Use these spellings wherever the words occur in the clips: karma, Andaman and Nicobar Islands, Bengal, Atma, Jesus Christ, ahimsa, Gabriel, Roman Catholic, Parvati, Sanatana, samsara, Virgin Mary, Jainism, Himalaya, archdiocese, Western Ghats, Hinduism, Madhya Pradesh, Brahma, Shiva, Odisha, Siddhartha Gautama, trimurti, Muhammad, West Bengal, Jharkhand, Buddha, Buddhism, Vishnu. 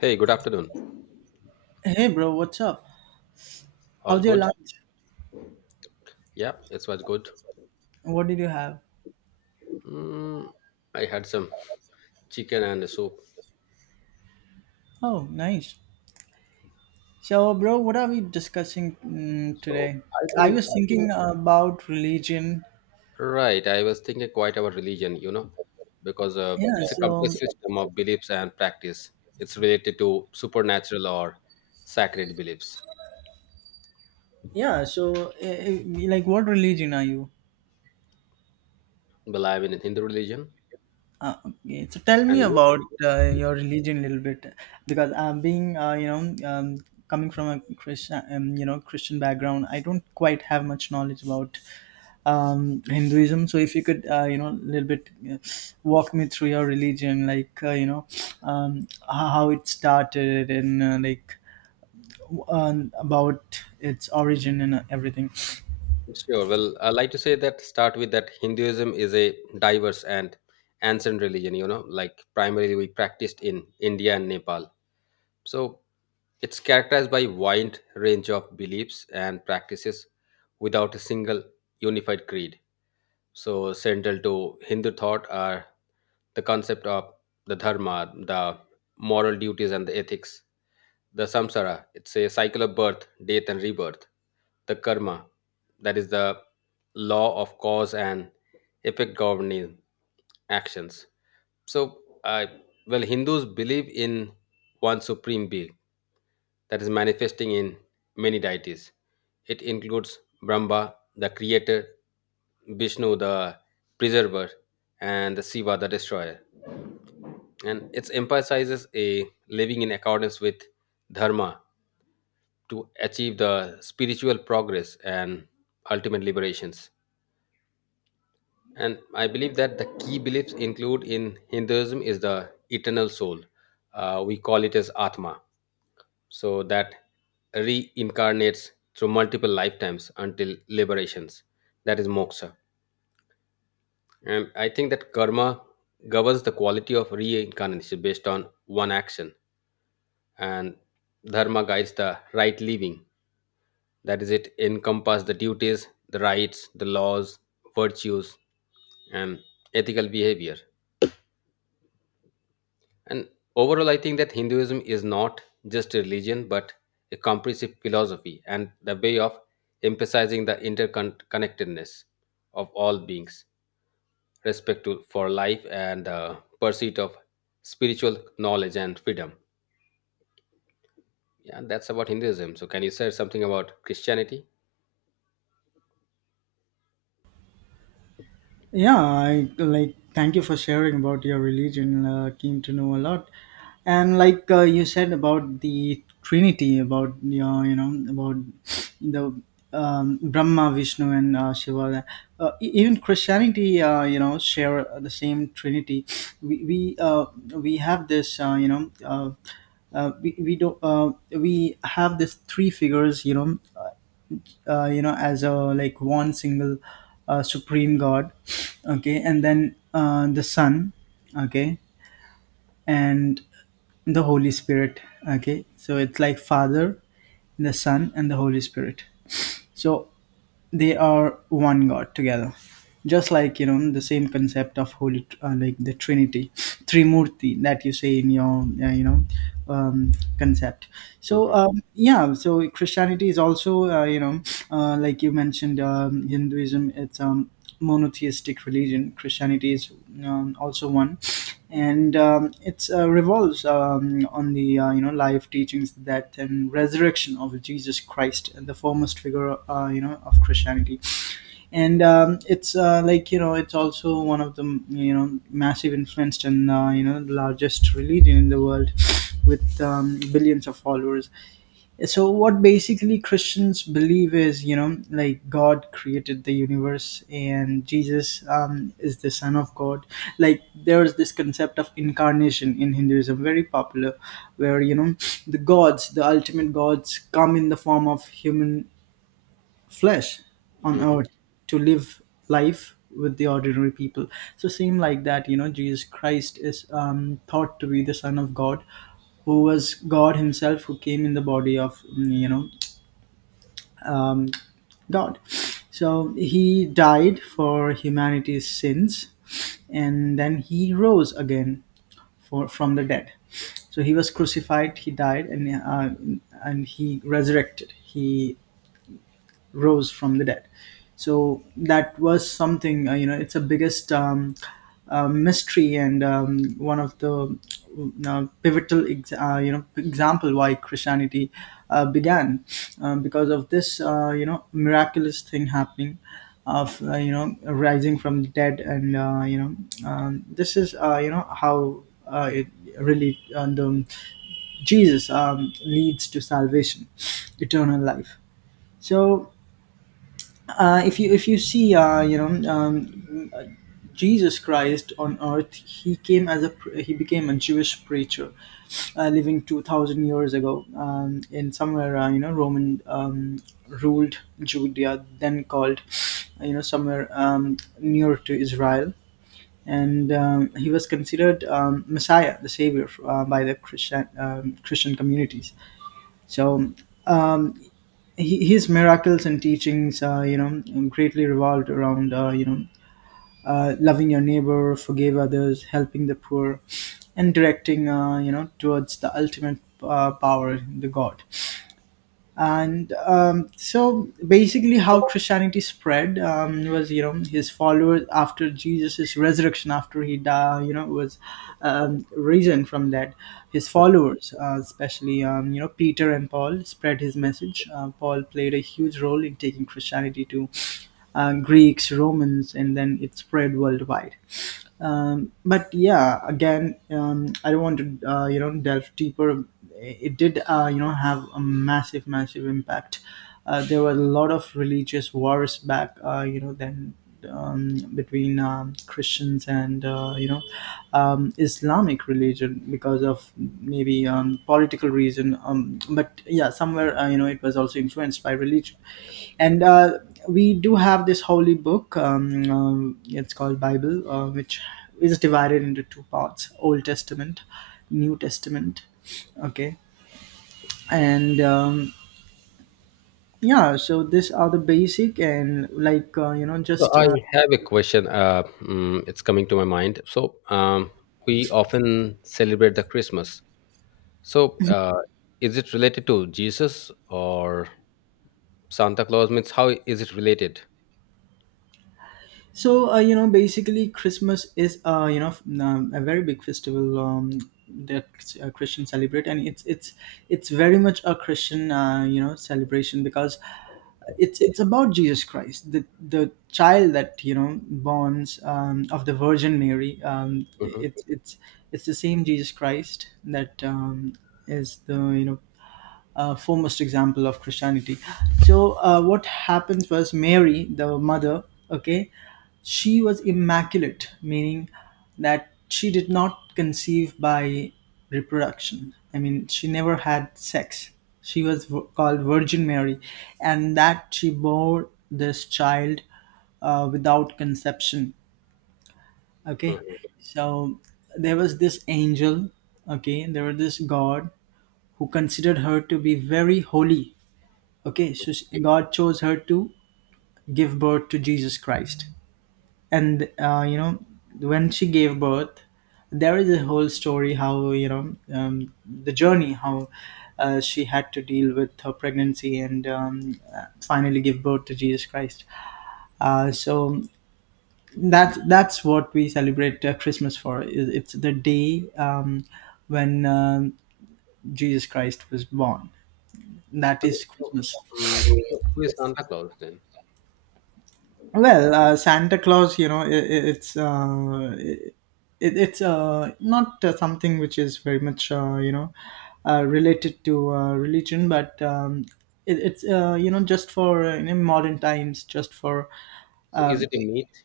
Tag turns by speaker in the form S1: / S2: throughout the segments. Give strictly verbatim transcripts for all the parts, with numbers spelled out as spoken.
S1: Hey, good afternoon.
S2: Hey bro, what's up?
S1: All
S2: How's your
S1: good?
S2: lunch?
S1: Yeah, it was good.
S2: What did you have?
S1: Mm, I had some chicken and a soup.
S2: Oh, nice. So, bro, what are we discussing mm,
S1: So
S2: today?
S1: I
S2: I
S1: think,
S2: was thinking about religion.
S1: right, I was thinking quite about religion, you know, because uh,
S2: Yeah.
S1: it's a
S2: So,
S1: complex system of beliefs and practice. It's related to supernatural or sacred beliefs.
S2: yeah. So, eh, eh, like, what religion are you?
S1: Well, I'm in Hindu religion.
S2: Uh, okay, so tell me
S1: And you?
S2: about uh, your religion a little bit, because um, being uh, you know um, coming from a Christian um, you know Christian background. I don't quite have much knowledge about um, Hinduism. So if you could uh, you know a little bit uh, walk me through your religion, like uh, you know um, how how it started and uh, like um, about its origin and everything.
S1: Sure. Well, I like to say that start with that Hinduism is a diverse and ancient religion, you know, like primarily we practiced in India and Nepal. So it's characterized by wide range of beliefs and practices without a single unified creed. So central to Hindu thought are the concept of the dharma, the moral duties and the ethics, the samsara, it's a cycle of birth, death and rebirth, the karma, that is the law of cause and effect governing actions. So, uh, well, Hindus believe in one supreme being that is manifesting in many deities. It includes Brahma, the creator, Vishnu, the preserver, and the Shiva, the destroyer. And it emphasizes a living in accordance with dharma to achieve the spiritual progress and ultimate liberations. And I believe that the key beliefs include in Hinduism is the eternal soul. Uh, we call it as Atma. So that reincarnates through multiple lifetimes until liberations. That is moksha. And I think that karma governs the quality of reincarnation based on one action. And dharma guides the right living. That is, it encompasses the duties, the rights, the laws, virtues, and ethical behavior. And overall, I think that Hinduism is not just a religion, but a comprehensive philosophy and the way of emphasizing the interconnectedness of all beings, respect to, for life, and the pursuit of spiritual knowledge and freedom. Yeah, that's about Hinduism. So, can you say something about Christianity?
S2: Yeah, I like thank you for sharing about your religion. Uh, came to know a lot, and like uh, you said about the Trinity, about your you know about the um, Brahma, Vishnu, and uh, Shiva. Uh, e- even Christianity, uh, you know, share the same Trinity. We we uh, we have this uh, you know. Uh, uh, we, we don't uh, we have these three figures, you know uh, you know as a like one single uh, supreme god. Okay, and then uh, the son. Okay. And the holy spirit. Okay, so it's like father, the son, and the holy spirit. So they are one god together, just like you know the same concept of holy, uh, like the trinity trimurti that you say in your uh, you know um, concept. So
S1: Hmm.
S2: um, yeah, so Christianity is also uh, you know uh, like you mentioned, um, Hinduism, it's um monotheistic religion. Christianity is um, also one, and um, it's uh, revolves um, on the uh, you know life teachings, death, and resurrection of Jesus Christ, the foremost figure uh, you know of Christianity. And um, it's uh, like you know it's also one of the you know massive influenced, and uh, you know the largest religion in the world, with um, billions of followers. So what basically Christians believe is, you know, like God created the universe, and Jesus um, is the Son of God. Like, there is this concept of incarnation in Hinduism, very popular, where you know the gods, the ultimate gods, come in the form of human flesh on
S1: Hmm.
S2: earth, to live life with the ordinary people. So same like that, you know Jesus Christ is um, thought to be the Son of God, who was God himself, who came in the body of mm, you know um, God. So he died for humanity's sins, and then he rose again for from the dead. So he was crucified, he died, and uh, and he resurrected, he rose from the dead. So that was something, uh, you know, it's a biggest um, uh, mystery, and um, one of the uh, pivotal, ex- uh, you know, example why Christianity uh, began, uh, because of this uh, you know, miraculous thing happening of uh, you know rising from the dead. And uh, you know um, this is uh, you know how uh, it really, and um, Jesus um, leads to salvation, eternal life. So uh, if you if you see, uh, you know um, Jesus Christ on earth, he came as a pre- he became a Jewish preacher, uh, living two thousand years ago, um, in somewhere uh, you know Roman um, ruled Judea, then called you know somewhere um, near to Israel. And um, he was considered um, Messiah, the savior, uh, by the Christian um, Christian communities. So um, he- his miracles and teachings, uh, you know, greatly revolved around, uh, you know, uh, loving your neighbor, forgive others, helping the poor, and directing uh, you know, towards the ultimate uh, power, the God. And um, so basically how Christianity spread um, was, you know his followers after Jesus' resurrection, after he died, you know was um, risen from that, his followers, uh, especially um, you know Peter and Paul, spread his message. Uh, paul played a huge role in taking Christianity to uh, Greeks, Romans, and then it spread worldwide. Um, but yeah, again, um, I don't want to uh, you know delve deeper. It did uh, you know have a massive, massive impact. Uh, there were a lot of religious wars back uh, you know then, um, between um, Christians and uh, you know um, Islamic religion region, because of maybe um, political reason. Um, but yeah, somewhere uh, you know it was also influenced by religion. And uh, we do have this holy book. um, um, it's called Bible, uh, which is divided into two parts: Old Testament, New Testament. Okay. And um, yeah, so these are the basic, and like uh, you know
S1: So,
S2: just
S1: I
S2: uh,
S1: have a question. Uh, mm, it's coming to my mind. So, um, we often celebrate the Christmas. So, uh, is it related to Jesus or Santa Claus? Means how is it related?
S2: So uh, you know, basically, Christmas is uh, you know f- um, a very big festival um, that uh, Christians celebrate, and it's it's it's very much a Christian uh, you know celebration, because it's it's about Jesus Christ, the the child that you know borns um, of the Virgin Mary. Um, it,
S1: Hmm.
S2: it's it's it's the same Jesus Christ that um, is the you know uh, foremost example of Christianity. So, uh, what happens was Mary, the mother, okay, she was immaculate, meaning that she did not conceive by reproduction. I mean, she never had sex. She was v- called Virgin Mary, and that she bore this child uh, without conception. Okay,
S1: Hmm.
S2: so there was this angel. Okay, there was this God, who considered her to be very holy. Okay, so she- God chose her to give birth to Jesus Christ. And, uh, you know, when she gave birth, there is a whole story how, you know, um, the journey, how uh, she had to deal with her pregnancy, and um, uh, finally give birth to Jesus Christ. Uh, so that that's what we celebrate uh, Christmas for. It- It's the day um, when um, Jesus Christ was born. That
S1: Okay,
S2: is
S1: so,
S2: Christmas.
S1: um, so who is Santa Claus then?
S2: Well, uh, Santa Claus, you know, i it's uh, it, it's uh, not uh, something which is very much uh, you know uh, related to uh, religion, but um, it, it's uh, you know just for uh, you know, modern times, just for
S1: So is
S2: um
S1: it a myth?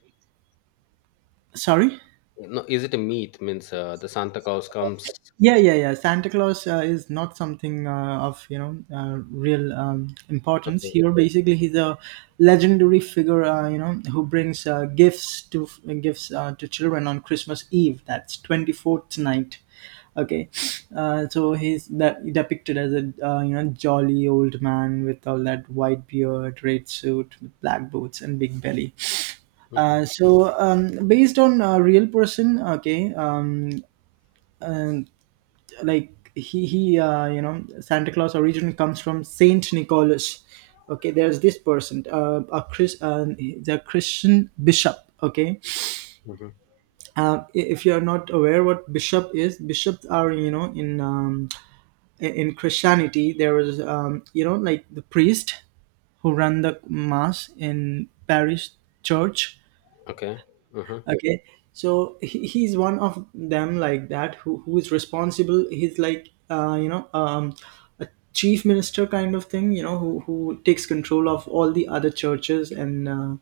S2: sorry.
S1: No, is it a myth? Means uh, the Santa Claus comes.
S2: Yeah, yeah, yeah, Santa Claus uh, is not something uh, of you know uh, real um, importance
S1: Okay.
S2: here. Basically, he's a legendary figure uh, you know who brings uh, gifts to gifts uh, to children on Christmas Eve, that's twenty-fourth night. Okay. Uh, so he's that depicted as a uh, you know jolly old man with all that white beard, red suit, black boots, and big belly.
S1: Hmm.
S2: Uh, so, um, based on a real person. Okay. um, uh, like, he he uh, you know Santa Claus originally comes from Saint Nicholas. Okay, there's this person, uh, a chris uh, the Christian bishop. Okay.
S1: Hmm.
S2: Uh, i- if you are not aware what bishop is, bishops are, you know in um, i- in Christianity, there was, um, you know like the priest who run the mass in parish church.
S1: Okay. Hmm.
S2: Okay, so he, he's one of them, like that, who, who is responsible. He's like uh, you know um, a chief minister kind of thing, you know, who, who takes control of all the other churches, and uh,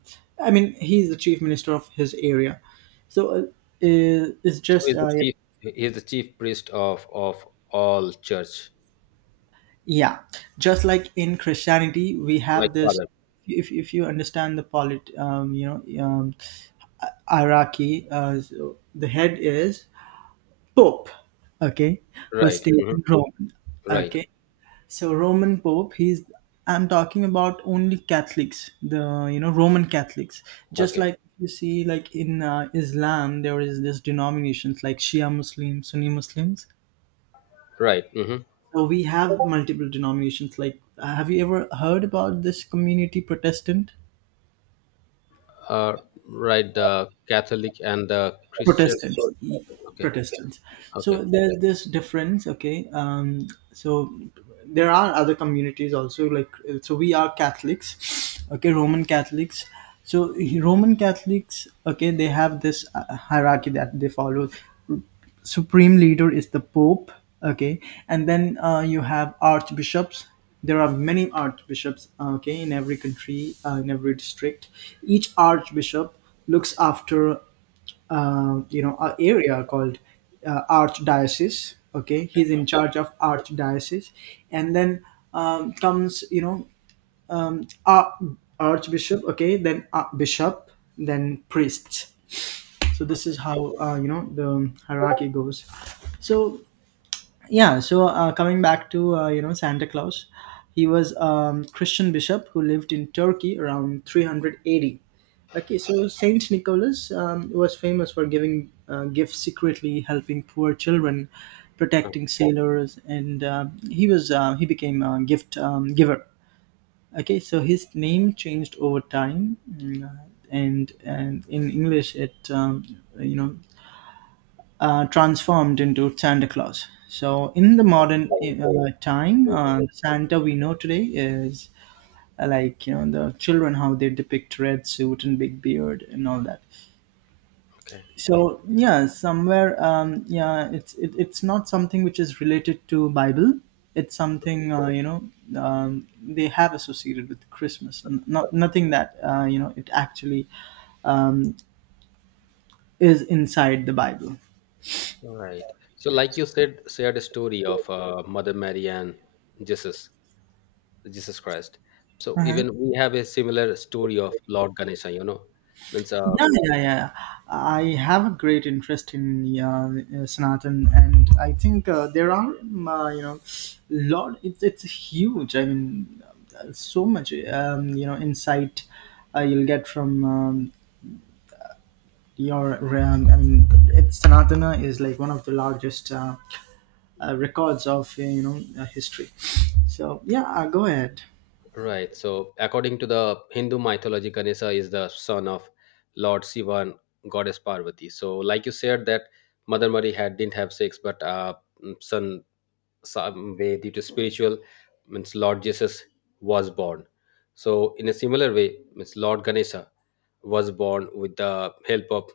S2: I mean, he's the chief minister of his area. So uh, i- it's
S1: So
S2: just
S1: he's the
S2: uh,
S1: chief. He's the chief priest of of all church,
S2: yeah, just like in Christianity we
S1: like
S2: have this
S1: Father.
S2: if, if you understand the polit um, you know um, hierarchy, uh, so the head is Pope, okay, who is
S1: Right.
S2: stayed
S1: Hmm.
S2: in Rome,
S1: Right.
S2: okay. So Roman Pope, he's I'm talking about only Catholics, the you know Roman Catholics. Just
S1: Okay.
S2: like you see, like in uh, Islam, there is this denominations like Shia Muslims, Sunni Muslims.
S1: Right. Hmm.
S2: So we have multiple denominations. Like, have you ever heard about this community Protestant?
S1: Uh, right. The Catholic and the Christian.
S2: Protestants.
S1: Okay.
S2: Protestants.
S1: Okay.
S2: So there's this difference, okay? Um, so there are other communities also, like, uh, so we are Catholics, okay? Roman Catholics. So Roman Catholics, okay, they have this uh, hierarchy that they follow. Supreme leader is the Pope, okay? And then uh, you have archbishops. There are many archbishops, okay, in every country, uh, in every district. Each archbishop looks after uh, you know a area called uh, archdiocese. Okay, he's in charge of archdiocese, and then um, comes, you know uh, archbishop, okay, then uh, bishop, then priests. So this is how uh, you know the hierarchy goes. So yeah, so uh, coming back to uh, you know Santa Claus, he was um, Christian bishop who lived in Turkey around three eighty. Okay, so Saint Nicholas um, was famous for giving uh, gifts secretly, helping poor children,
S1: Okay.
S2: protecting sailors, and uh, he was uh, he became a gift um, giver. Okay, so his name changed over time, mm, and, and in English it um, you know uh, transformed into Santa Claus. So in the modern uh, time, uh,
S1: Mhm.
S2: Santa we know today is uh, like you know the children how they depict, red suit and big beard and all that.
S1: Okay.
S2: So yeah, somewhere um, yeah, it's it, it's not something which is related to Bible. It's something uh, you know um, they have associated with Christmas. N- not nothing that uh, you know it actually um, is inside the Bible.
S1: All right. So, like you said, shared a story of uh, Mother Mary and Jesus, Jesus Christ. So, even we have a similar story of Lord Ganesha, you know. Means, uh,
S2: Yeah, yeah, yeah. I have a great interest in uh, uh, Sanatan, and I think uh, there are, um, uh, you know, lot. It's it's huge. I mean, uh, so much, um, you know, insight uh, you'll get from um, your. Um, I mean, it's Sanatana is like one of the largest uh, uh, records of uh, you know uh, history. So yeah, uh, go ahead.
S1: right. So, according to the Hindu mythology, Ganesha is the son of Lord Shiva and Goddess Parvati. So, like you said, that Mother Mary had didn't have sex, but uh, son some way due to spiritual means, Lord Jesus was born. So in a similar way, means Lord Ganesha was born with the help of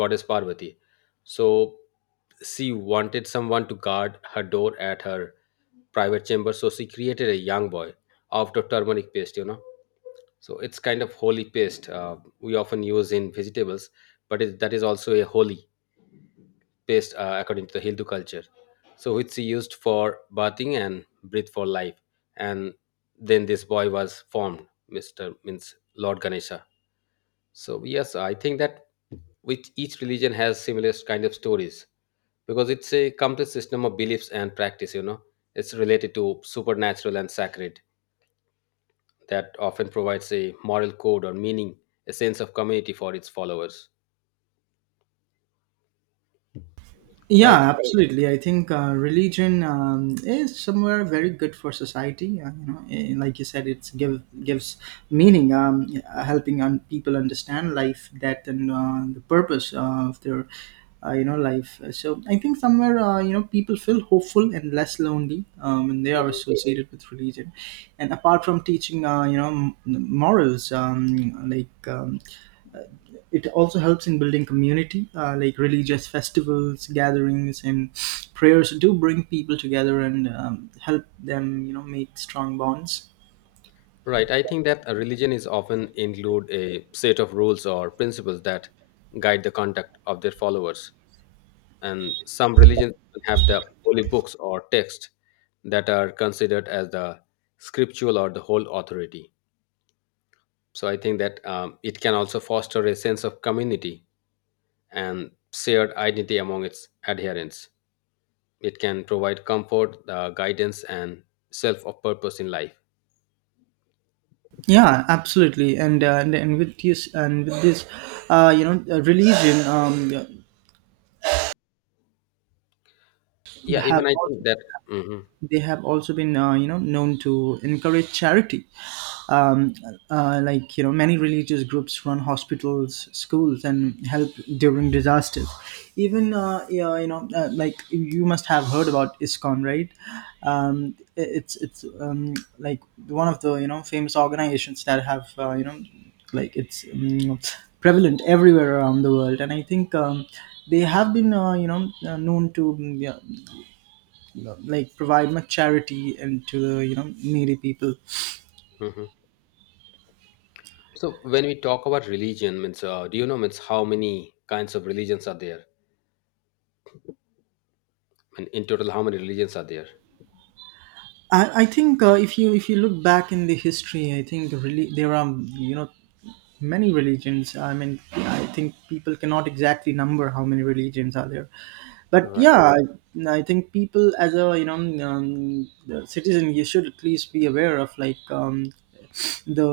S1: Goddess Parvati. So she wanted someone to guard her door at her private chamber, so she created a young boy out of turmeric paste you know So it's kind of holy paste, uh, we often use in vegetables. But it, that is also a holy paste, uh, according to the Hindu culture. So which she used for bathing and breathe for life. And then this boy was formed, Mister means Lord Ganesha. So yes, I think that which each religion has similar kind of stories, because it's a complex system of beliefs and practice, you know. It's related to supernatural and sacred that often provides a moral code or meaning, a sense of community for its followers. Right.
S2: Yeah, absolutely. I think uh, religion um, is somewhere very good for society. Uh, you know, eh, like you said, it's give gives meaning, um, uh, helping un- people understand life, death, and uh, the purpose of their, uh, you know, life. So I think somewhere, uh, you know, people feel hopeful and less lonely um, when they are
S1: Mhm.
S2: associated with religion. And apart from teaching, uh, you know, m- morals, um, like um, it also helps in building community uh, like religious festivals, gatherings, and prayers do bring people together and um, help them you know make strong bonds.
S1: Right. I think that a religion is often include a set of rules or principles that guide the conduct of their followers. And some religions have the holy books or texts that are considered as the scriptural or the whole authority. So I think that um, it can also foster a sense of community and shared identity among its adherents. It can provide comfort, uh, guidance, and self of purpose in life.
S2: Yeah, absolutely. And uh, and, and with this and with this uh, you know uh, religion, um,
S1: Yeah,
S2: have
S1: even I think that. Hmm.
S2: they have also been uh, you know known to encourage charity, um, uh, like, you know, many religious groups run hospitals, schools, and help during disasters. Even uh, yeah, you know uh, like, you must have heard about ISKCON, right? um, it's it's um, like, one of the, you know, famous organizations that have, uh, you know like, it's um, prevalent everywhere around the world. And I think um, they have been uh, you know uh, known to mm, yeah, like, provide much charity and to the, you know, needy people.
S1: So when we talk about religion, means uh, do you know means how many kinds of religions are there? And in total, how many religions are there?
S2: I, I think uh, if you if you look back in the history, I think really there are, you know, many religions. I mean, I think people cannot exactly number how many religions are there, but
S1: Right.
S2: yeah, i, I think people, as a, you know, um, citizen, you should at least be aware of like, um, the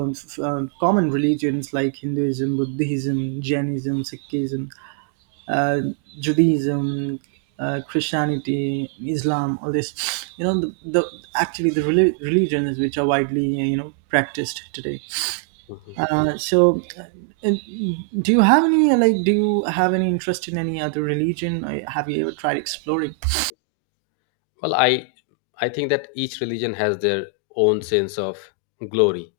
S2: uh, common religions like Hinduism, Buddhism, Jainism, Sikhism, uh, Judaism, uh, Christianity, Islam, all this. You know, the, the actually the reli- religions which are widely, you know, practiced today.
S1: Mhm.
S2: Uh, so, uh, and Do you have any, like? Do you have any interest in any other religion? Or have you ever tried exploring?
S1: Well, I I think that each religion has their own sense of glory.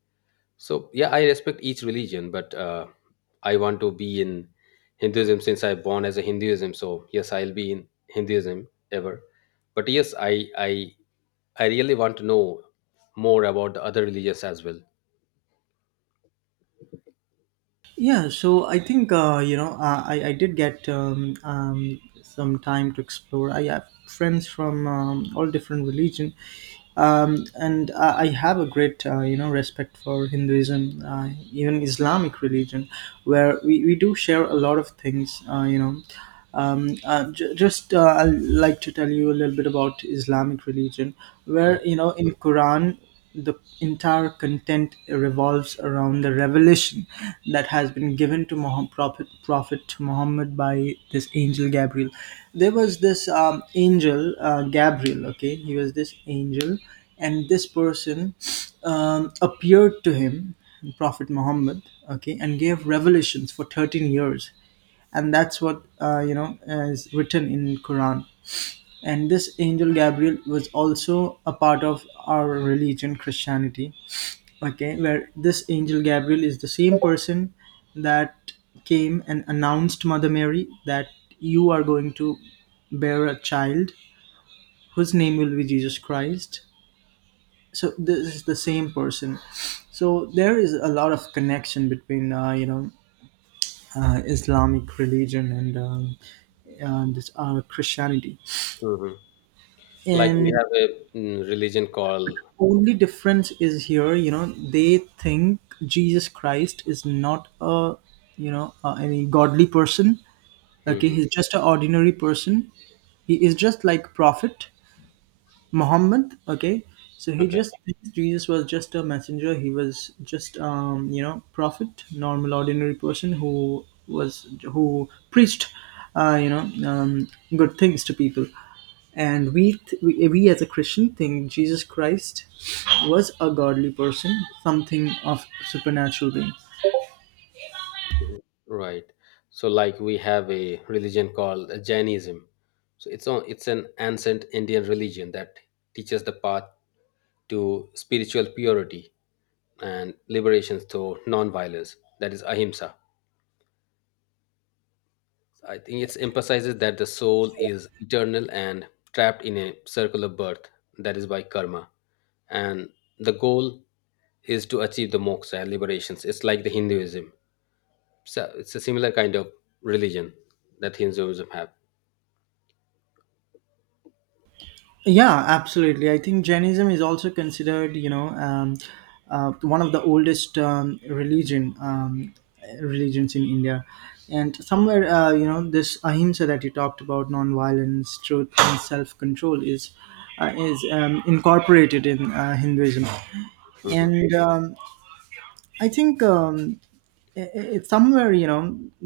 S1: So yeah, I respect each religion, but uh, I want to be in Hinduism since I born as a Hinduism. So yes, I'll be in Hinduism ever. But yes, I I I really want to know more about the other religions as well.
S2: Yeah, so I think uh, you know uh, I I did get um, um, some time to explore. I have friends from um, all different religion, um, and I, I have a great uh, you know respect for Hinduism, uh, even Islamic religion, where we, we do share a lot of things. Uh, you know, um, uh, j- just uh, I like to tell you a little bit about Islamic religion, where, you know, in Quran, the entire content revolves around the revelation that has been given to Muhammad, prophet prophet Muhammad, by this angel Gabriel. There was this um, angel uh, Gabriel. Okay, he was this angel, and this person um, appeared to him, Prophet Muhammad. Okay, and gave revelations for thirteen years, and that's what uh, you know uh, is written in Quran. And this angel Gabriel was also a part of our religion, Christianity. Okay, where this angel Gabriel is the same person that came and announced Mother Mary that you are going to bear a child whose name will be Jesus Christ. So this is the same person. So there is a lot of connection between uh, you know uh, Islamic religion and um, and this, uh, Christianity.
S1: Mhm. Like we
S2: And
S1: have a mm, religion called.
S2: only difference is here, you know, they think Jesus Christ is not a, you know, uh, any godly person. Okay,
S1: Hmm.
S2: he's just an ordinary person. He is just like Prophet Muhammad, okay, so he
S1: Okay.
S2: just thinks Jesus was just a messenger. He was just, um, you know, prophet, normal, ordinary person who was who preached, uh, you know, um, good things to people. And we, th- we, we as a Christian think Jesus Christ was a godly person, something of supernatural being.
S1: Mhm. Right. So, like we have a religion called Jainism. So it's on it's an ancient Indian religion that teaches the path to spiritual purity and liberation through non-violence, that is ahimsa. I think it emphasizes that the soul is eternal and trapped in a circle of birth, that is by karma, and the goal is to achieve the moksha and liberations. It's like the Hinduism. So it's a similar kind of religion that Hinduism have.
S2: Yeah, absolutely. I think Jainism is also considered, you know, um, uh, one of the oldest um, religion um, religions in India, and somewhere, uh, you know, this ahimsa that you talked about, non-violence, truth, and self-control is uh, is um, incorporated in uh, Hinduism,
S1: Mhm.
S2: and um, I think. Um, i- i- It's somewhere, you know,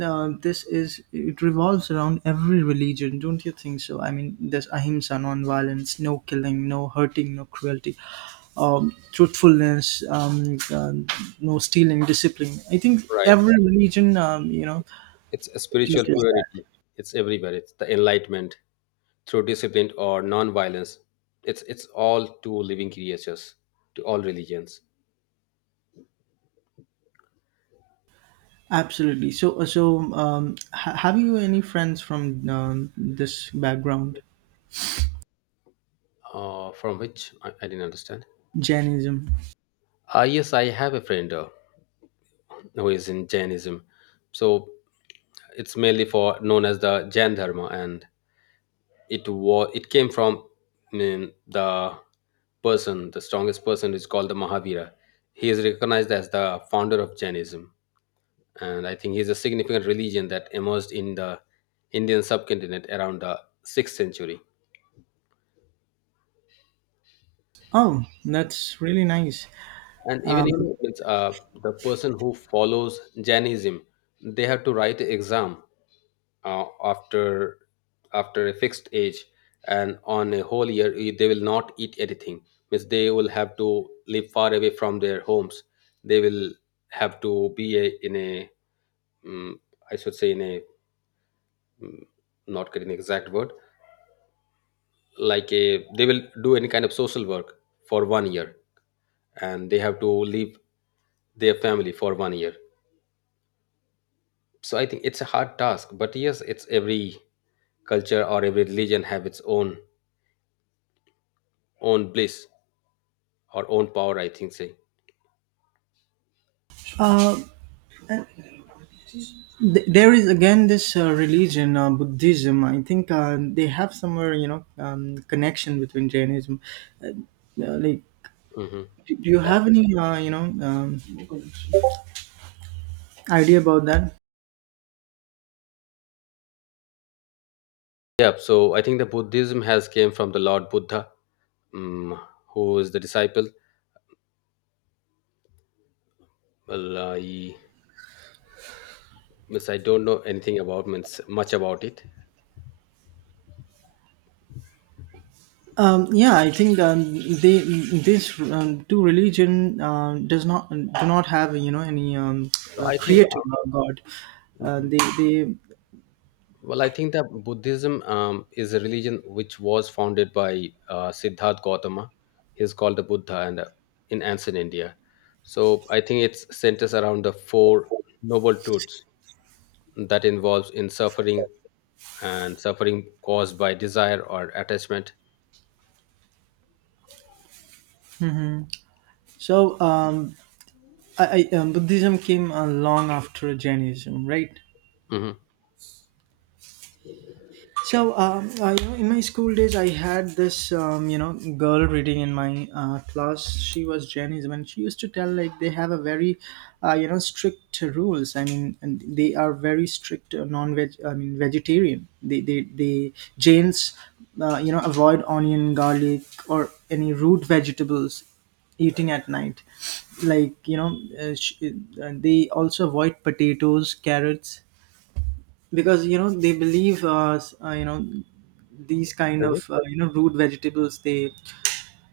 S2: uh, this is it revolves around every religion, don't you think so? I mean, there's ahimsa, non-violence, no killing, no hurting, no cruelty, um, truthfulness, um, uh, no stealing, discipline. I think
S1: Right.
S2: every religion, um, you know
S1: It's a spiritual
S2: teaches that.
S1: purity. It's everywhere. It's the enlightenment through discipline or non-violence. It's it's all to living creatures, to all religions.
S2: Absolutely. So so um, ha- have you any friends from um, this background?
S1: Uh, from which I, I didn't understand.
S2: Jainism?
S1: Ah, yes, I have a friend uh, who is in Jainism. So it's mainly for known as the Jain Dharma, and it was it came from mm, the person the strongest person is called the Mahavira. He is recognized as the founder of Jainism, and I think he is a significant religion that emerged in the Indian subcontinent around the sixth century.
S2: Oh, that's really nice.
S1: And even you know, it's, uh, the person who follows Jainism, they have to write an exam, uh, after after a fixed age, and on a whole year, eh, they will not eat anything. Means they will have to live far away from their homes. They will have to be a, in a, um, I should say in a, mm, not getting the exact word, like a they will do any kind of social work for one year, and they have to leave their family for one year. So I think it's a hard task, but yes, it's every culture or every religion have its own own bliss or own power, I think say.
S2: uh, Th- there is again this uh, religion uh, Buddhism. I think uh, they have somewhere, you know, um, connection between Jainism, uh, uh, like,
S1: Hmm.
S2: do do you
S1: Yeah.
S2: have any, uh, you know um, idea about that?
S1: Yeah, so I think the Buddhism has came from the Lord Buddha, mm, who is the disciple. Well, I means I don't know anything about, means much about it.
S2: um, yeah, I think um, they this um, two religion uh, does not do not have, you know, any, um,
S1: So
S2: uh,
S1: I think uh,
S2: creator or god. uh,
S1: mhm.
S2: they they
S1: Well, I think that Buddhism um, is a religion which was founded by uh, Siddharth Gautama. He's called the Buddha, and uh, in ancient India. So I think it centers around the four noble truths, that involves in suffering and suffering caused by desire or attachment.
S2: so um, I, I, um, Buddhism came uh, long after Jainism, right?
S1: Hmm.
S2: So, um, I, you know, in my school days, I had this, um, you know, girl reading in my uh, class. She was Jainism, and she used to tell like they have a very, uh, you know, strict rules. I mean, and they are very strict uh, non-veg. I mean, vegetarian. They they they Jains, uh, you know, avoid onion, garlic, or any root vegetables, eating at night, like, you know uh, sh- uh, they also avoid potatoes, carrots, because, you know, they believe uh, s- uh, you know, these kind of, uh, you know root vegetables, they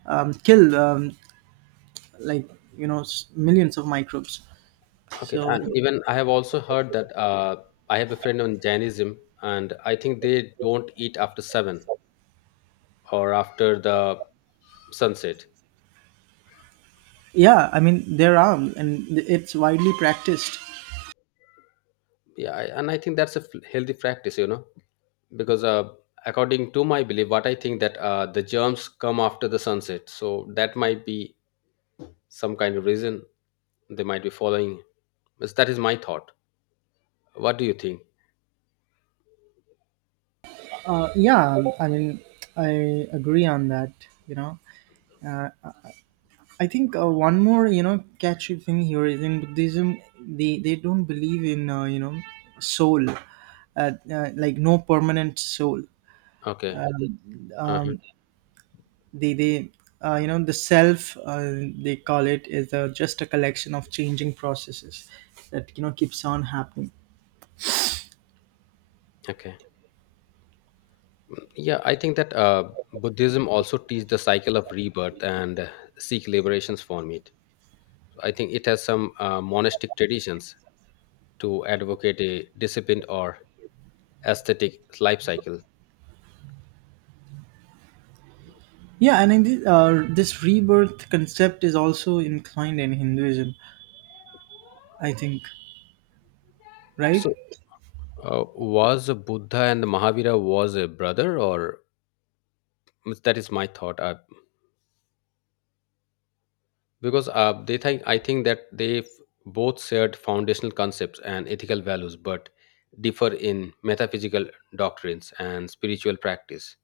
S2: um, kill, um, like, you know s- millions of microbes.
S1: Okay,
S2: So
S1: and even I have also heard that uh, I have a friend on Jainism, and I think they don't eat after seven or after the sunset.
S2: yeah, I mean, there are, and it's widely practiced.
S1: Yeah, I- and I think that's a f- healthy practice, you know, because uh, according to my belief, what I think that uh, the germs come after the sunset, so that might be some kind of reason they might be following. But that is my thought. What do you think?
S2: uh, yeah, I mean, I agree on that you know uh, I think, uh, one more, you know, catchy thing here is, in Buddhism, they they don't believe in, uh, you know soul, uh, uh, like, no permanent soul.
S1: Okay. Uh-huh.
S2: Um, the the uh, you know the self, uh, they call it, is uh, just a collection of changing processes that, you know, keeps on happening.
S1: Okay. Yeah, I think that uh, Buddhism also teaches the cycle of rebirth and uh, seek liberations from it. I think it has some uh, monastic traditions to advocate a disciplined or aesthetic life cycle.
S2: Yeah, and in this, uh, this rebirth concept is also inclined in Hinduism, I think, right?
S1: So, uh, was Buddha and Mahavira was a brother, or mm, that is my thought? Uh, because uh, they think I think that they both shared foundational concepts and ethical values, but differ in metaphysical doctrines and spiritual practice.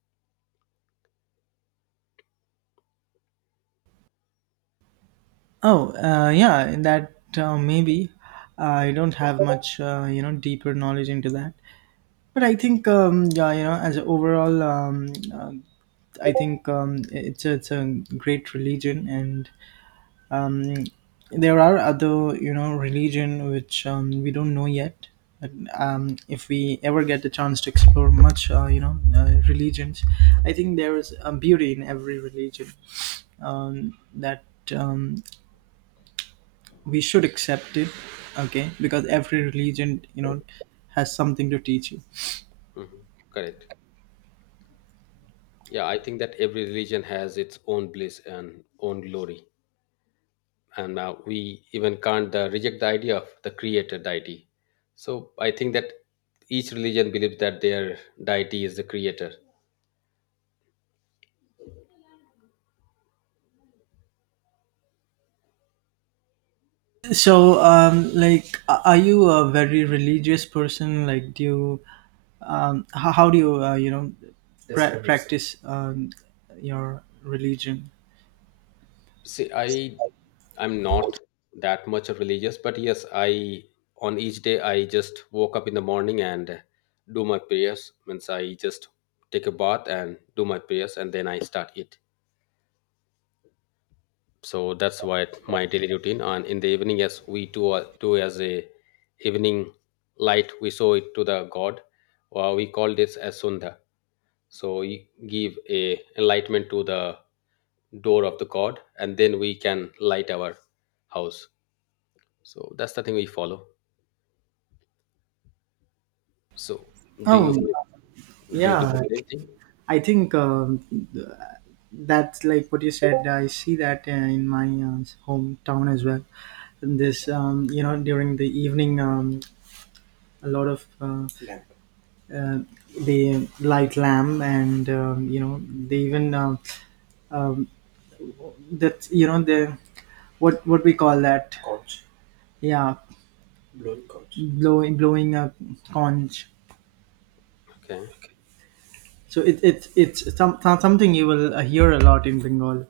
S2: Oh, uh, yeah, in that, uh, maybe, uh, I don't have much, uh, you know deeper knowledge into that, but I think um, yeah, you know, as a overall, um, uh, I think um, it's a, it's a great religion. And um, there are other, you know, religion which, um, we don't know yet, but, um, if we ever get the chance to explore much, uh, you know uh, religions, I think there is a beauty in every religion, um, that um, we should accept it. Okay, because every religion, you know, has something to teach you.
S1: Mhm. Correct. Yeah, I think that every religion has its own bliss and own glory, and uh, we even can't uh, reject the idea of the creator deity. So I think that each religion believes that their deity is the creator.
S2: So um, like, a- are you a very religious person? Like, do you um, how, how do you, uh, you know pra- practice um, your religion?
S1: See, I I'm not that much of religious, but yes, I on each day I just woke up in the morning and uh, do my prayers. Means I just take a bath and do my prayers, and then I start it. So that's why my daily routine, and in the evening, yes, we do uh, do as a evening light, we show it to the god, or we call this as sundha. So we give a enlightenment to the door of the god, and then we can light our house. So that's the thing we follow. So do you
S2: Oh,
S1: do, you do the
S2: yeah.
S1: same thing?
S2: I think um, that's like what you said. I see that uh, in my uh, hometown as well. This, um, you know, during the evening, um, a lot of uh, uh, they light lamp, and, um, you know, they even um um, that, you know, the what what we call that. Yeah, blowing blowing a conch.
S1: Okay.
S2: So it, it it's some, some, something you will uh, hear a lot in Bengal.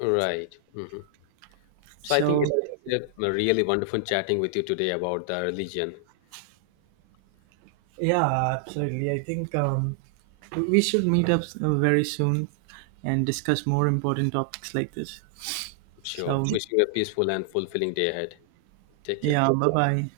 S1: Right. Hmm. So I think
S2: So
S1: it's, it's a really wonderful chatting with you today about the religion.
S2: yeah, absolutely. I think um, we should meet up uh, very soon and discuss more important topics like this.
S1: Sure.
S2: So
S1: Wishing you a peaceful and fulfilling day ahead. Take care.
S2: yeah, bye bye.